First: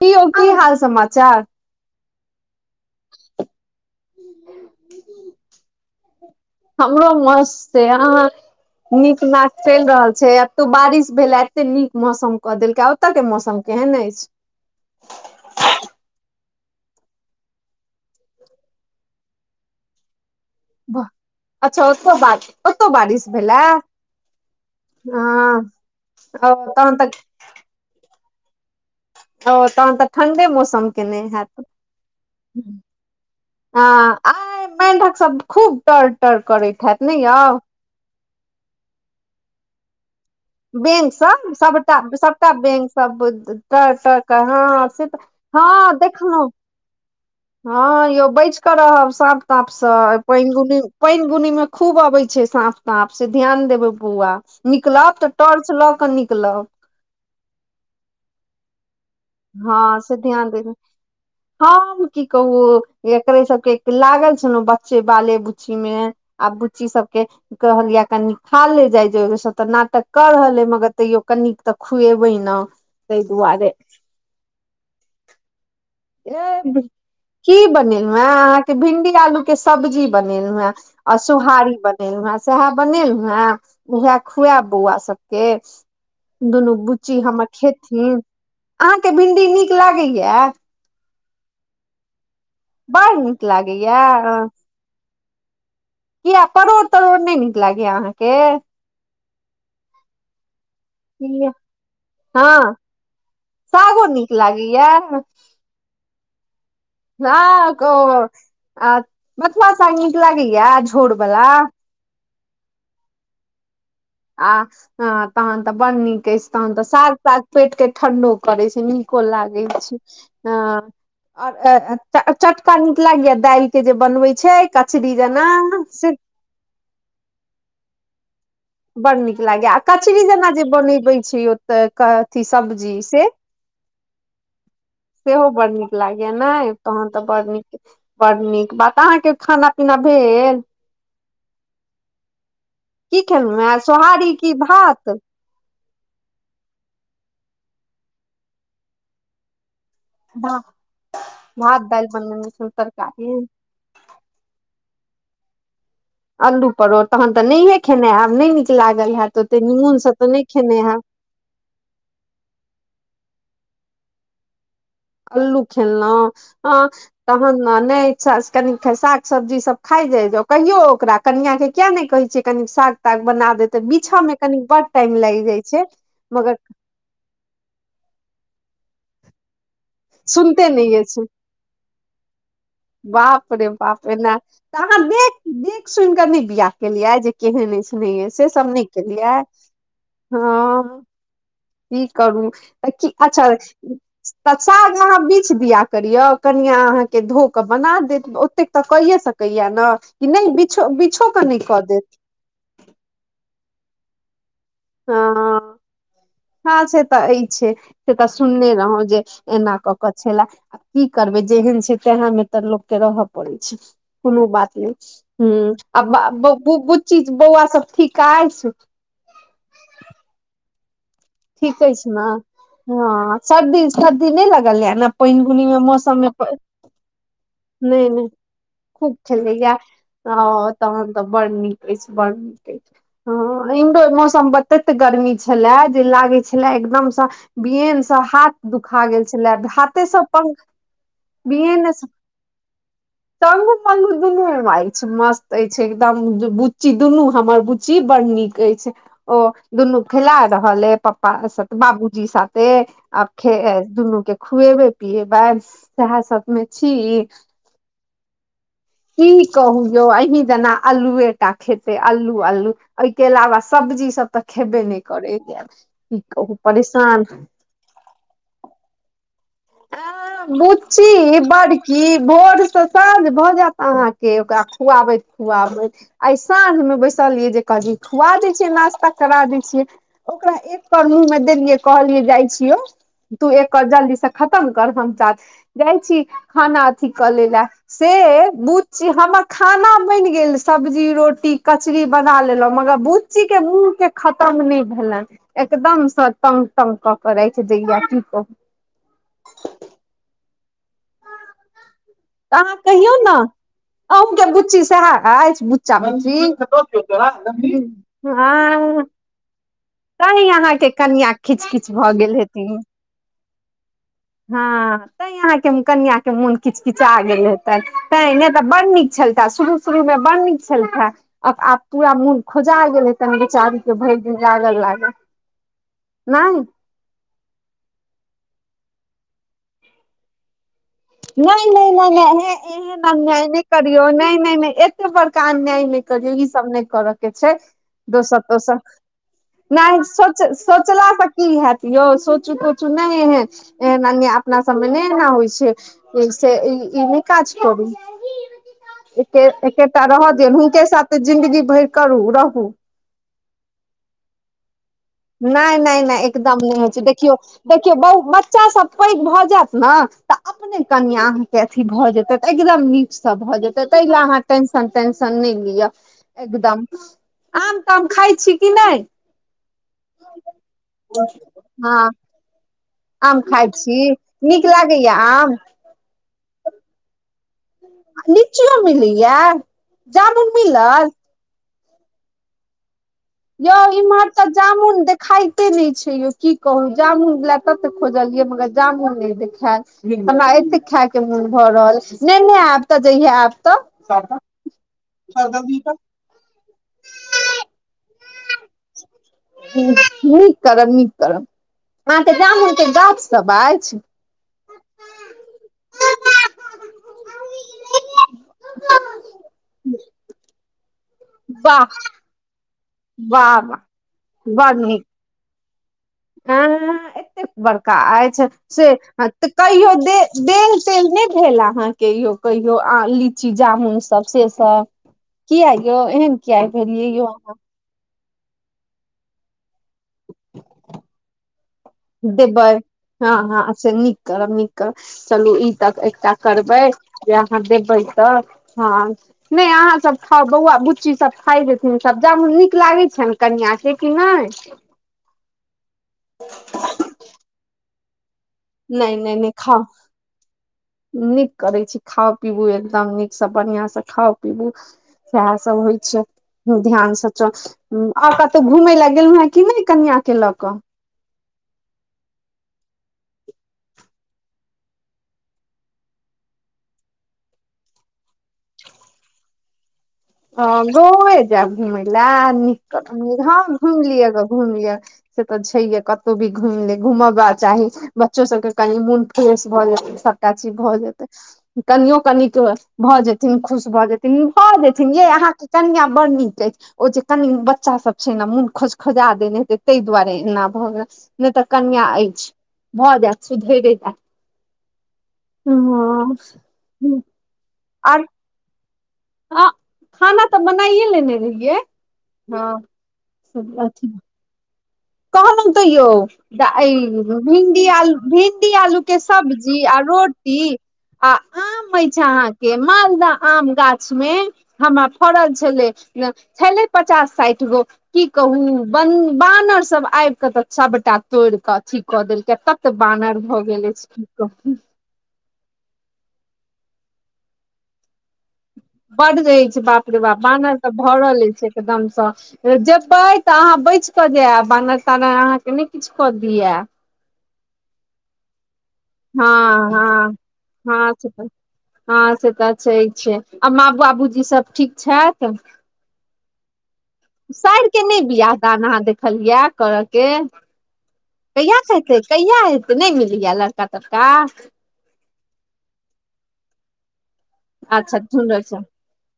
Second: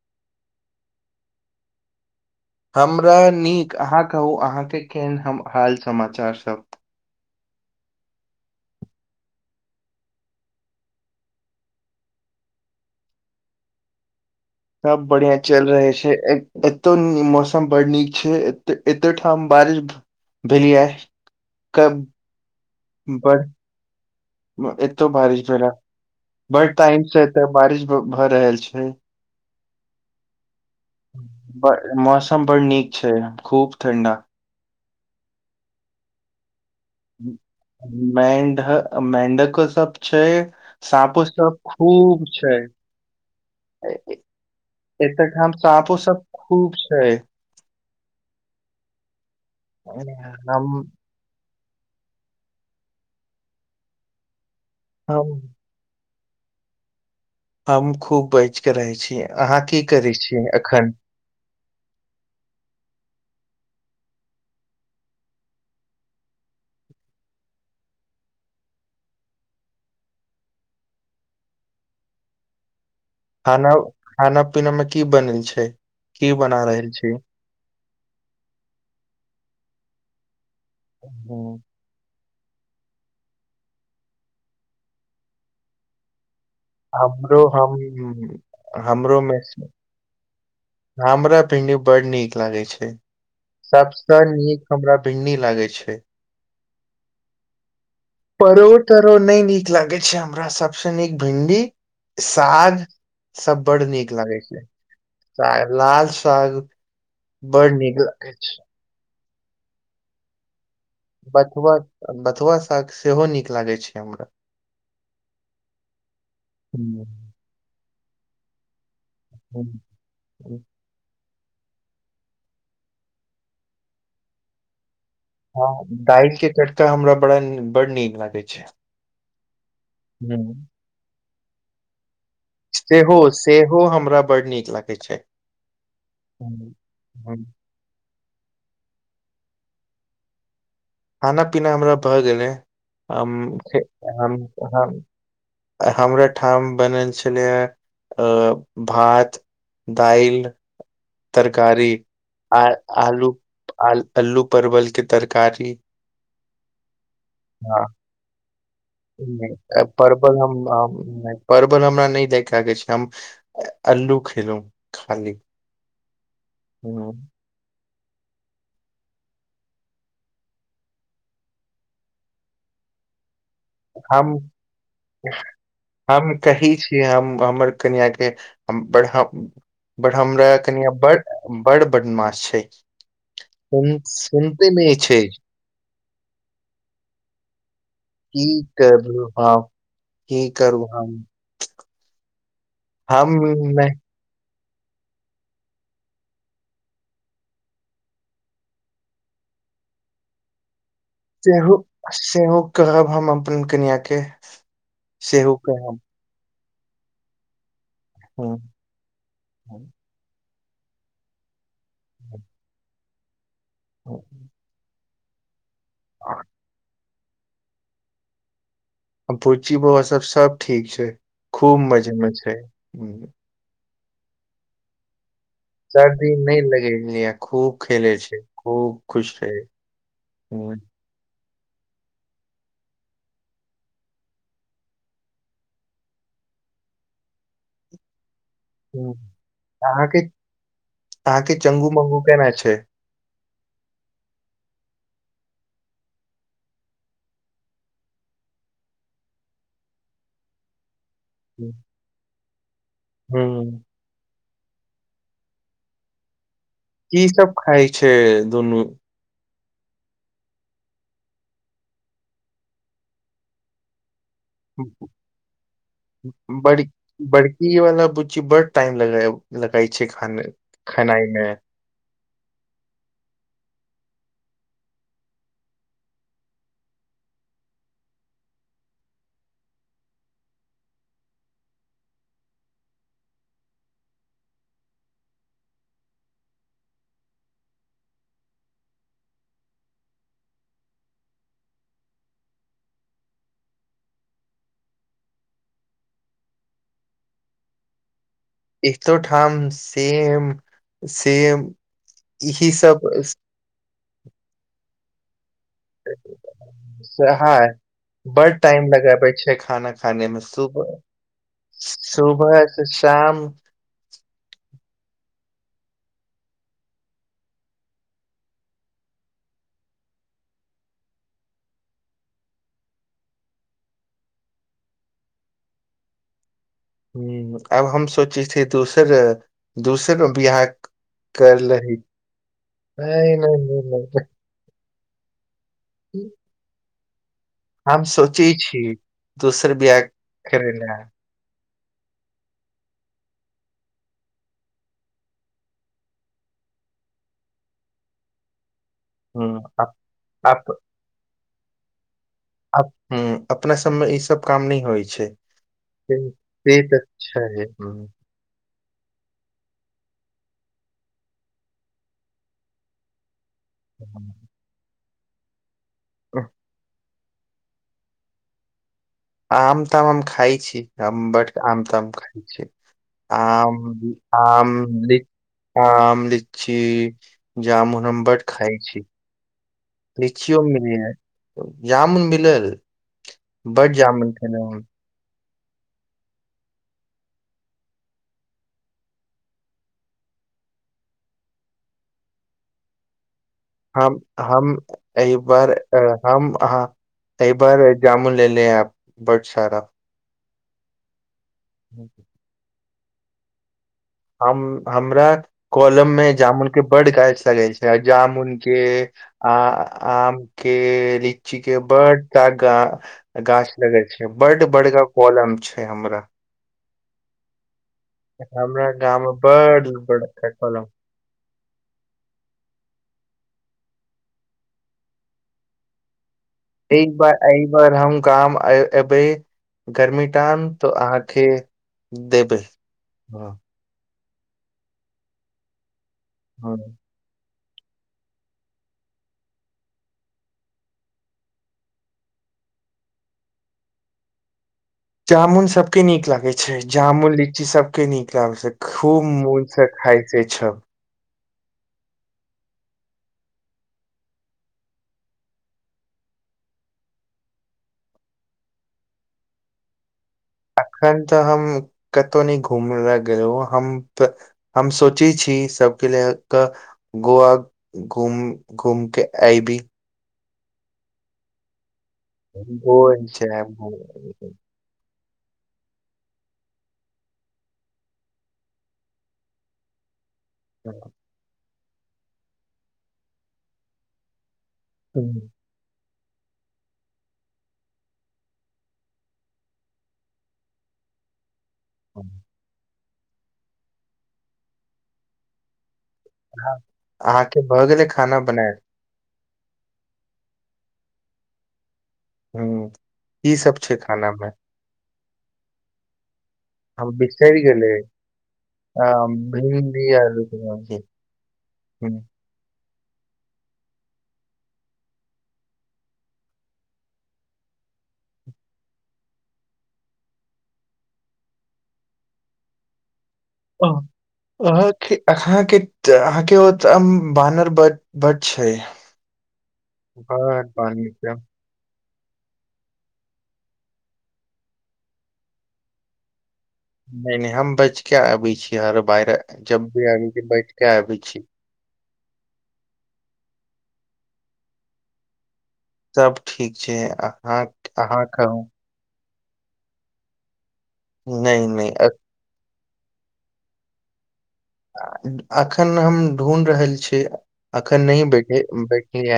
कि यौ की हाल समाचार हमरा नीक अहाँ कहु अहाँके केहन हम हाल समाचार सब हमरो मस्त अय अहाँ नीक नाक चलि रहल छै एतौ बारिश भेले एते नीक मौसम कऽ देलकै ओतऽ के मौसम केहन अछि सब बढ़ियाँ चलि रहै छै एतौ मौसम बड़ नीक छै ए एते ठाम बारिश भेल ये अच्छा कब ओतो बा ओतौ बारिश भेलै एतौ हँ बारिश भेला ओ बड्ड तहन टाइम से एते बारिश भऽ रहल छै ओ तहन तऽ ठण्डे मौसम केने हैत ब- मौसम बड़ नीक छै खूब हँ ठंडा आइ मेंढक सब खूब टर्र टर्र करैत हैत नय यौ मेंढ़ मेंढ़को सब छै बेंग साँपो सब सबटा खूब सबटा छै बेंग सब टर्र टर्र करे हँ से एक तऽ अहिठाम साँपो हँ सब देखलहुँ खूब छै हँ यौ बचि कऽ रहब साँप ताँपसँ अय पइन बुनी हम पइन बुनी मे खूब अबै छै साँप ताँप से ध्यान देबै बौआ निकलब तऽ हम टॉर्च लऽ कऽ निकलब हम खूब बइचके रहै छीयै अहाँ की हँ करै से छीयै ध्यान देबै अखन हम की कहू एकरे सबके लागल छेलौं बच्चे बाले बुच्चीमे आब बुच्ची सबके कहलियै या कनि खा ले जाइ जो इ सब तऽ नाटक कऽ रहल अइ मगर तैयो कनि तऽ खुएबै न आरो खाना पीना मे की बनल छै की बना ए रहल छी की बनेलहु हे अहाँके भिंडी आलू के सब्जी बनेलहु हे आ हुँ, सोहारी बनेलहु हें सएह बनेलहु हें उएहे खुएब बौआ सबके दुनू बुच्ची हमरो हमर हम खेथिन अहाँके हमरो मे भिंडी नीक लागैया हमरा भिंडी बड्ड नीक लागे छै बड़ नीक लागैया सबस नीक हमरा भिंडी लागै छै किया परोड़ तरोड़ नय नीक लागे या अहाँं परोड़ तरोड़ नय नीक लागे छै हमरा सब सबसे नीक भिंडी हँ साग सब बड्ड सागो नीक लागे छै लागैया साग लाल साग बड हँ नीक कह लागे छै बथुआ साग नीक लागैये बथुआ बथुआ साग सेहो नीक लागैत छै हमरा आ तहन तऽ बड्ड नीक अछि तहन तऽ साग साग पेट के ठंडो करे छै नीक को लागै ह छै हँ आओर चटका नीक लागैये दालि के जे बनबे छै कचरी जेना से तऽ हमरा बड़ा नीक बड्ड नीक लागै छै बड़ नीक लागैए आ कचरी जेना हूँ जे बनबै छी ओतय अथी सब्जी सेहो से सेहो हमरा बड़ नीक लागै छै सेहो बड़ नीक लागैया नइ हूँ तहन तऽ बड़ नीक बड़ नीक बात अहाँके खाना पीना भेल खाना पीना हमरा भऽ गेलै की हम खेलहुँ है सोहारी की भात आइ हमरा ओहिठाम बनल छलै या भात दाइल भात तरकारी दालि बनेने आ छलहुँ आलू तरकारी आल्लू परवल के तरकारी अल्लू परोठ तहन तऽ नहिये हँ खेने हयब नहि नीक लागल हयत ओते निीमुन से तऽ परवल नय हम खेना आयब हम- नहि, परवल हमरा नय दै आाग छै हम अल्लू खेलहुं अल्लू खेलना ह हूँ त नहि इच्छा से कनि साग सब्जी सब खा जा कहियो ओकरा कनिया के किया नय कहे छ कनी साग ताग बना देत तऽ बीछऽ हम मे कनी बड्ड टाइम लागि जाइ छै हम मगर कहै छी हम हमर कनिय के बराह बारहम हमरा सुनते कनि नहि ब अछि बड़ बदमाश छै। बाप रे सुन बाप रे ने सुनते तऽ नहि अहाँ छै देख देख सुनिकऽ न बियाह केलियै जे। केहन की से सब नहि करू केलियै हम की करू हँ। हम क करू अच्छा। हम नहि तऽ साग अहाँ बीछि दिया करियौ कनिआ अहाँके धो कऽ बना देत। तेक तऽ कहिे सकैया ने कि नहि बि बिछो के नय सेहो कऽ देत। सेहो कहब हम अपन कनआ के सेहो हँ कहब। हँ से तऽ ई छै से तऽ हूँ सुननेे रहौं जे एना हूँ क। कछा आ की करबे जेहन छै तेहा मे तऽ लोकके रह छै हूँ कोनो बात नहि ह आ। चीज बौआ सब ठीकइ सु। आ बुर्ची बोआ सब सब ठीक छै खूब ठीके मजे छै मे ने हूँ हँ सर्दी सर्दी नय लगल य ने पानिुनी मे मौसम मे सर्दी नहि लगेलियै खूब नहि खेले नहि छै खूब खुश छै खेललै य हँ हूँ तहन तऽ बढ़ नी ब न ह इम्हरो मौसम बते गर्मी छलए जे लागे छले एकदमसँ बियनसँ हाथ दुखा हूँ गेल छलै हाथे अहाँके सब पख अहाँके बिन चंगू मंगू केना छै टंगू म्ंगू दुनू ए मे अछि मस्त अछि एकदम बुच्ची दुनू हमर बुच्ची बड़ नीक छै ओ दुन्नू खेलाड़ रहल ह प्पा सा हुँ, बाबूजी साथे आ खे दुनू के खुएब पिएब सेह सब मे छी ई सब खााय छै दुनू की कहू यौ अही जेना अल्लुए टा खेते अल्लू अल्लू एहिके अलावा सब्जी सब तऽ खेबे नय करै की कहू परेशान इ वाला बुच्ची बड टाइम लग लगई छै ख खेनाई मे क भोर से साँझ भ जायत अहाँ के ओकरा खुआबैत खुआबैत आइ साँझ मे बैसलियै जे कहल खुआ दै छियै नाास्ता करा दैत छियै ओकरा एक कर मुह मे देलियै कहलियै जाइ छियौ तू एक कर जल्दी स खतम कर हम च जाइ छी खाना अथी कऽ ले लए से बुच्ची हमर खाना बैन गेल सब्जी रोटी कचरी बना लेलौ मगर बु बुची के मुँह के खतम नै भेलैं एकदमसँ तंग तंग कऽ के रैख लै य की कहु एकतोठाम सेम सेम त इही अहाँ सब कहियौ ने अँके बुच्ची सेहे अछि बु [unintelligible] सहाय चाची बड टाइम हॅं लगाबै छै खाना खा तै अहाँके कनिआ किच किच भऽ गेल सुबह हेथिन से शाम [inaudible] हँ तैं यहाँके कन्या के मोन किचकिचा गेल हेतै तें नै तऽ बड नीक छेलतै शुरू शुरू में बड़ नीक छलखे आब पूरा मोन खोजा गेल हेतैश बेचारी के भैर दिन लागल लाग नै ह आब हम सोचै छिय दोसर दोसर बिहाक नै नै नै एहन नहि अन्याय नहि नै नहि करियो नै नहि नै नै एते बड़का अन्याय नै करियो ऽ ई सब नै करऽ के छै हम दोस सोचै दोस छी दोसर नै बियाह सोच करै लए सोचला की हेत यौ सोचू तोचू नै एहन अन्याय अपना सबमे नै एना होइ छै ई से घर नै काज करू एके हूँ अप, एकेटा रहऽ दिय अप, हुनके साथ त जिंन्दगी भैर करू रहू हुॅं अपना सब मे ई सब काम नै होइ छै नै नै नै से एकदम नै से होइ तऽ छै देखियौ देखियौ हूँ, बहु म बच्चा सब पैघ भ जेज्एत ने तऽ अपने कनिया अहाँ के अथी भए जेते एकदम नीक से भए जेत तऽ ताहि ले हूँ। अहाँ टेंशन तटेंशन नै लिअ एकदम आम ताम खाइ छी कि नै आम ताम ज्ञम खााय छी हम बड आम त हँ खााय छी खाइ आम छी नीक आम लागैया ली आम आम लीची जामुन हम बड खाइ छी किया लिचीयो मिलै हे जामून मिलल यौ बड इमहर जामुन त खेलहुँ जामून दे खाइते नै छै यौ की कहू जामुन ला तब ते खोजलिये मगर जामुन नहि देखाय हमरा एते खाय के मोन भऽ रहल नेने आयब तऽ जहिये आब हम हम एहि बार हम अहा एहि बार जामुन ले ले एब बड सारा नीक करब नीक करब अहाँके जामुनके गाछ सब अछि हम हमरा कोलम मे जामुन के बड गाछ लगै छै आ जामुनक के आ आमके लीचीे वाह बडटा गा वाह गाछ वाह लगे छै बड बड़का कलम छै हमरा ह एतेक बड़का अछि से हमरा गाम मे तऽ बड़ कहियो दे बड़का देल कॉलम तेल नै भेल अहाँ कहियो कहियो लीची जामुन सब से सब किया यौ एहन किया भेलियै एक यौ बार अहाँ एहि बार हम गाम अबे गर्मी टाम तो अहाँके देबै हँ हँ से नीक करब नीक करब चलू ई तऽ एकटा हँ करबै जे अहाँ देबै तऽ हँ नय अहाँसभ खाउ बौआ बुच्ची सभ खाय जेथिन सब जामुन नीक लागैत छनि कनिआँ के कि नय जामुन सबके नीक लागे छै जामुन लीची सबके नीक लाग छै नहि खूब नहि नहि खाउ मोनसँ खाइ छै सब नीक करै छी खाउ पिबू एकदम नीकसँ बढ़ियाँ सँ खाउ पिबू सएह सब होइ छै ध्यान से चल आओर कतहु घुमय लए गेलहु हेँ कि नय कनियाँ के लऽ कऽ एखन तऽ हम कतहु नय घूम ले गेलहुँ हम त हम सोचै छी सभके लि क गोआ घूम घूमके आइबि ओ गोये जायब घुमय ले नीक घुमि लिय घुमि लिय से तऽ छै ये कतहु भी घुमि ले घुमवा चाही बच्चो सबके कनि मोन फ्रेश भऽ जात गाची भऽ जेतै कनियो कन भऽ जेथिन खुश भऽ जेथिन भऽ जेत यै अहाँके कनियाँ बड़ नीक अछि ओ जे कनि बच्चा सब छै मोन खोज खोजा देने हेतै ताहि दुआरे एना भऽ गेल नय तऽ कनियाँ अछि भऽ जैत सुधेरे जैत ओ अहाँके भऽ गेलै खाना बनाएल हँ खाना तऽ बनाइए लेने रहियै हँ ह की सब छै अथ खाना मे कहलौं तऽ यौ हम ई बिसरि भिंडी गेलै आलू भिंडी आलू आ, के सब्जी आ भिंडी आलू के रोटी सब्जी आ आम हम्म। अछि अहाँके मालदह आम गाछ मे हमरा फड़ल छलै छेलै पचास साठि गो की कहू बानर स सब आब के त सबटा तोड़ के अथी क देलक तत बानर भऽ गेल हँ अछि की कहू आहाँ अहाँ के अहाँ के ओ बानर ब बड्ड छै बड्ड रहै छै बाप रे बाप बड बानर तऽ छै भरल अछि एकदमसँ जेबै तऽ अहाँ बच कऽ जायब बानर तानर अहाँके नय किछु कऽ दिय नय नय हम बैचके आबी छी हर बाहर हँ जब हँ भी आबी छै बैठके हँ आबी से छी तऽ हँ से तऽ छै छै आ माबू बाबूजी सब ठीक छथि सब ठीक छै आ साइर के नय बियाह दान अहाँ देखलियै करऽ के नहि कहिया नहि अ- कहते कहिया हेतै नय मिलैये लड़का तड़का अखन हम ढूँढ़ रहल छी अखन अच्छा नहि बैठ धुनर से बैठलय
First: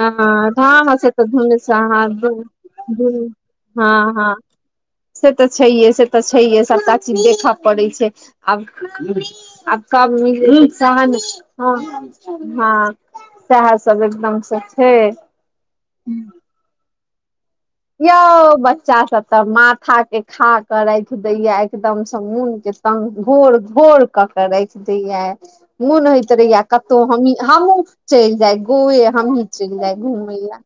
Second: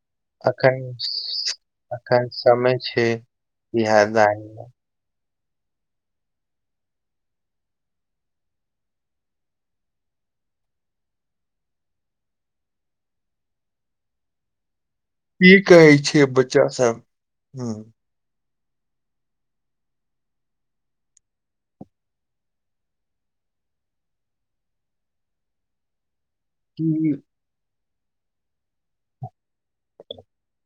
हँ अखन हँ से तऽ धुनर से अहाँ एखन समय छै इहे हँ हँ दुआरे से तऽ छैहे से तऽ छैहे सभटा चीज देखऽ पड़ैत छै आब आब ह हँ सहस सब एकदम स छै ई कहै छै बच्चा सब हँ यौ बच्चा सब तऽ माथा के खाक राखि देया एकदमसँ मोन के त घोर घोर कऽ के राखि दैये मोन होइत रहैया कतहु की हमहीं हमहुँ चलि जाय गोवे हमहीं चलि जाय घूमय ले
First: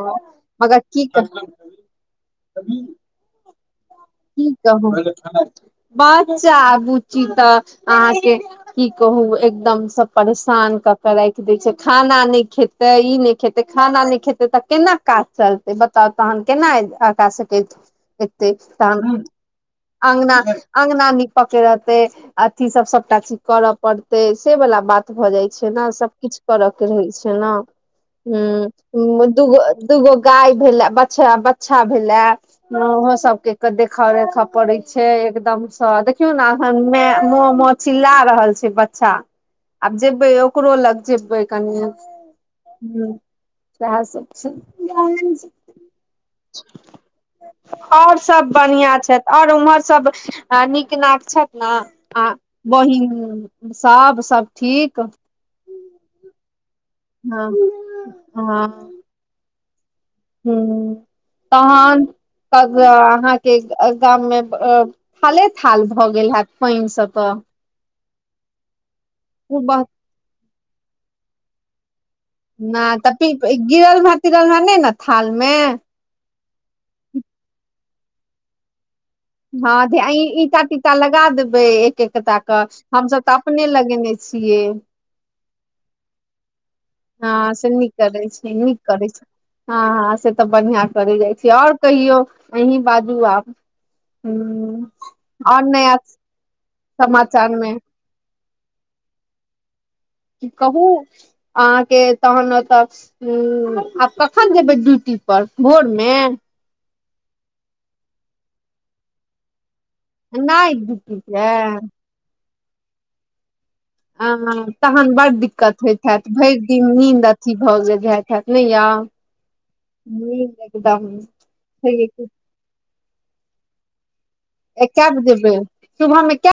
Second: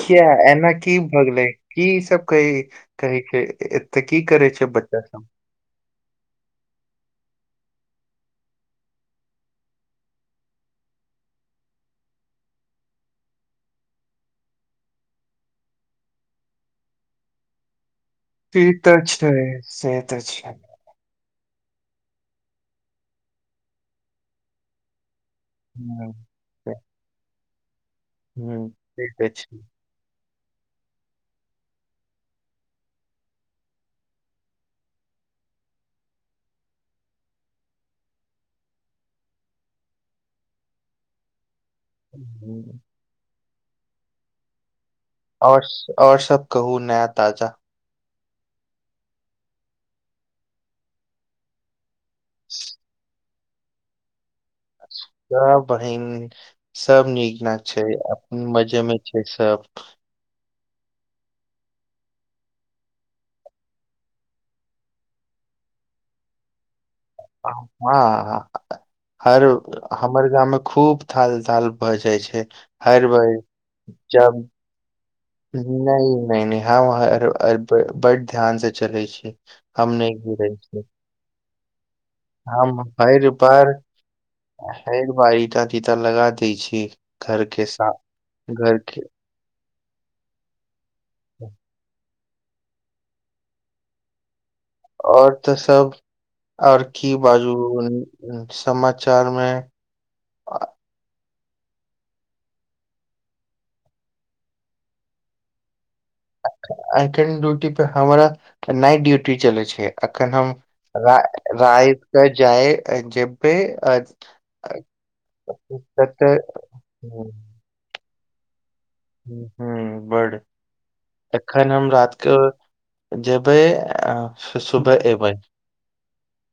किया एना मगर की भऽ कर गेलै की सब कै कहै छै करै की छै कहू बच्चा सब बच्चा बुच्ची तऽ अहाँके की कहू एकदमसँ परेशान कऽ के राखि दै छै खाना नहि खेत तऽ ई नय खेते खाना नहि खेते तऽ केना काज चलतै बताउ तहन केना का सकैत [inaudible] ते तऽ अ छै से त छै अंगगना नीप के रहते अथी सब सबटा चीज करऽ पड़ते से वाला बात भ जाय छै छैना हूँ सबकछु करऽ के रहै छै ने हूँ ठीक ह अछि दगो दूगो गाय भेले बचछा भेलए ओहो सबके के देख रे पड़े छै एकदम से देखियौ ने एखन मे म म चिललाा रहल छै अच्छा आब जेबै ओकरो लग जेबै कनिये हुँ हुँ ह येएह सब छै ओर ओर सब कहु नया ताजा ओर सभ बढ़िआँ छथि ओर उम्हर सभ नीक नाक छथि ने आ बहिन सब सब ठीक सब बहिन सब नीक हँ न छै अपन मजे मे छै सब ह तहन अहाँके गाम मे हाले हाल भऽ गेल हैत पानि सब तऽ हँ हर खूब हमर गाम मे खूब थाल थाल भऽ जाइ छै नहि हर भार तऽ गिरल हे जब तिरल हे नहि ने थाल मे नय नय ह वह बड ध्यान से चले छी हँ हम नहि अँही गिरै ईंटा छी तीटा लगा देबै के कटा क हम हमसभ तऽ अपने लगेने छियै देख भाई तीता तीता लगा दैय छै हँ से नीक करै छै नीक करै छै हँ हँ से तऽ बढ़िया करे जाइ छै ओर कहियौ अँही बाजू आब हु ओर तऽ सब ओर की समाचार मे बाजू समाचार मे कहु अहाँ के तहन ओतऽ ह आब कखन जेबै ड्यूटी पर भोर मे एखन ड्यूटी पे हमारा नाइट ड्यूटी चलै छै अखन हम नाइट रा ड्यूटी छै राइत के जाइ जेबै अ अ ह तहन बड्ड दिक्कत होइत तत हेत भरि दिन ह नीन्द अथी भज भत ने यात हुँ बड दम एखन हम रात के जेबै ऐ सुबह बजे एबै जेबै सुबह मे के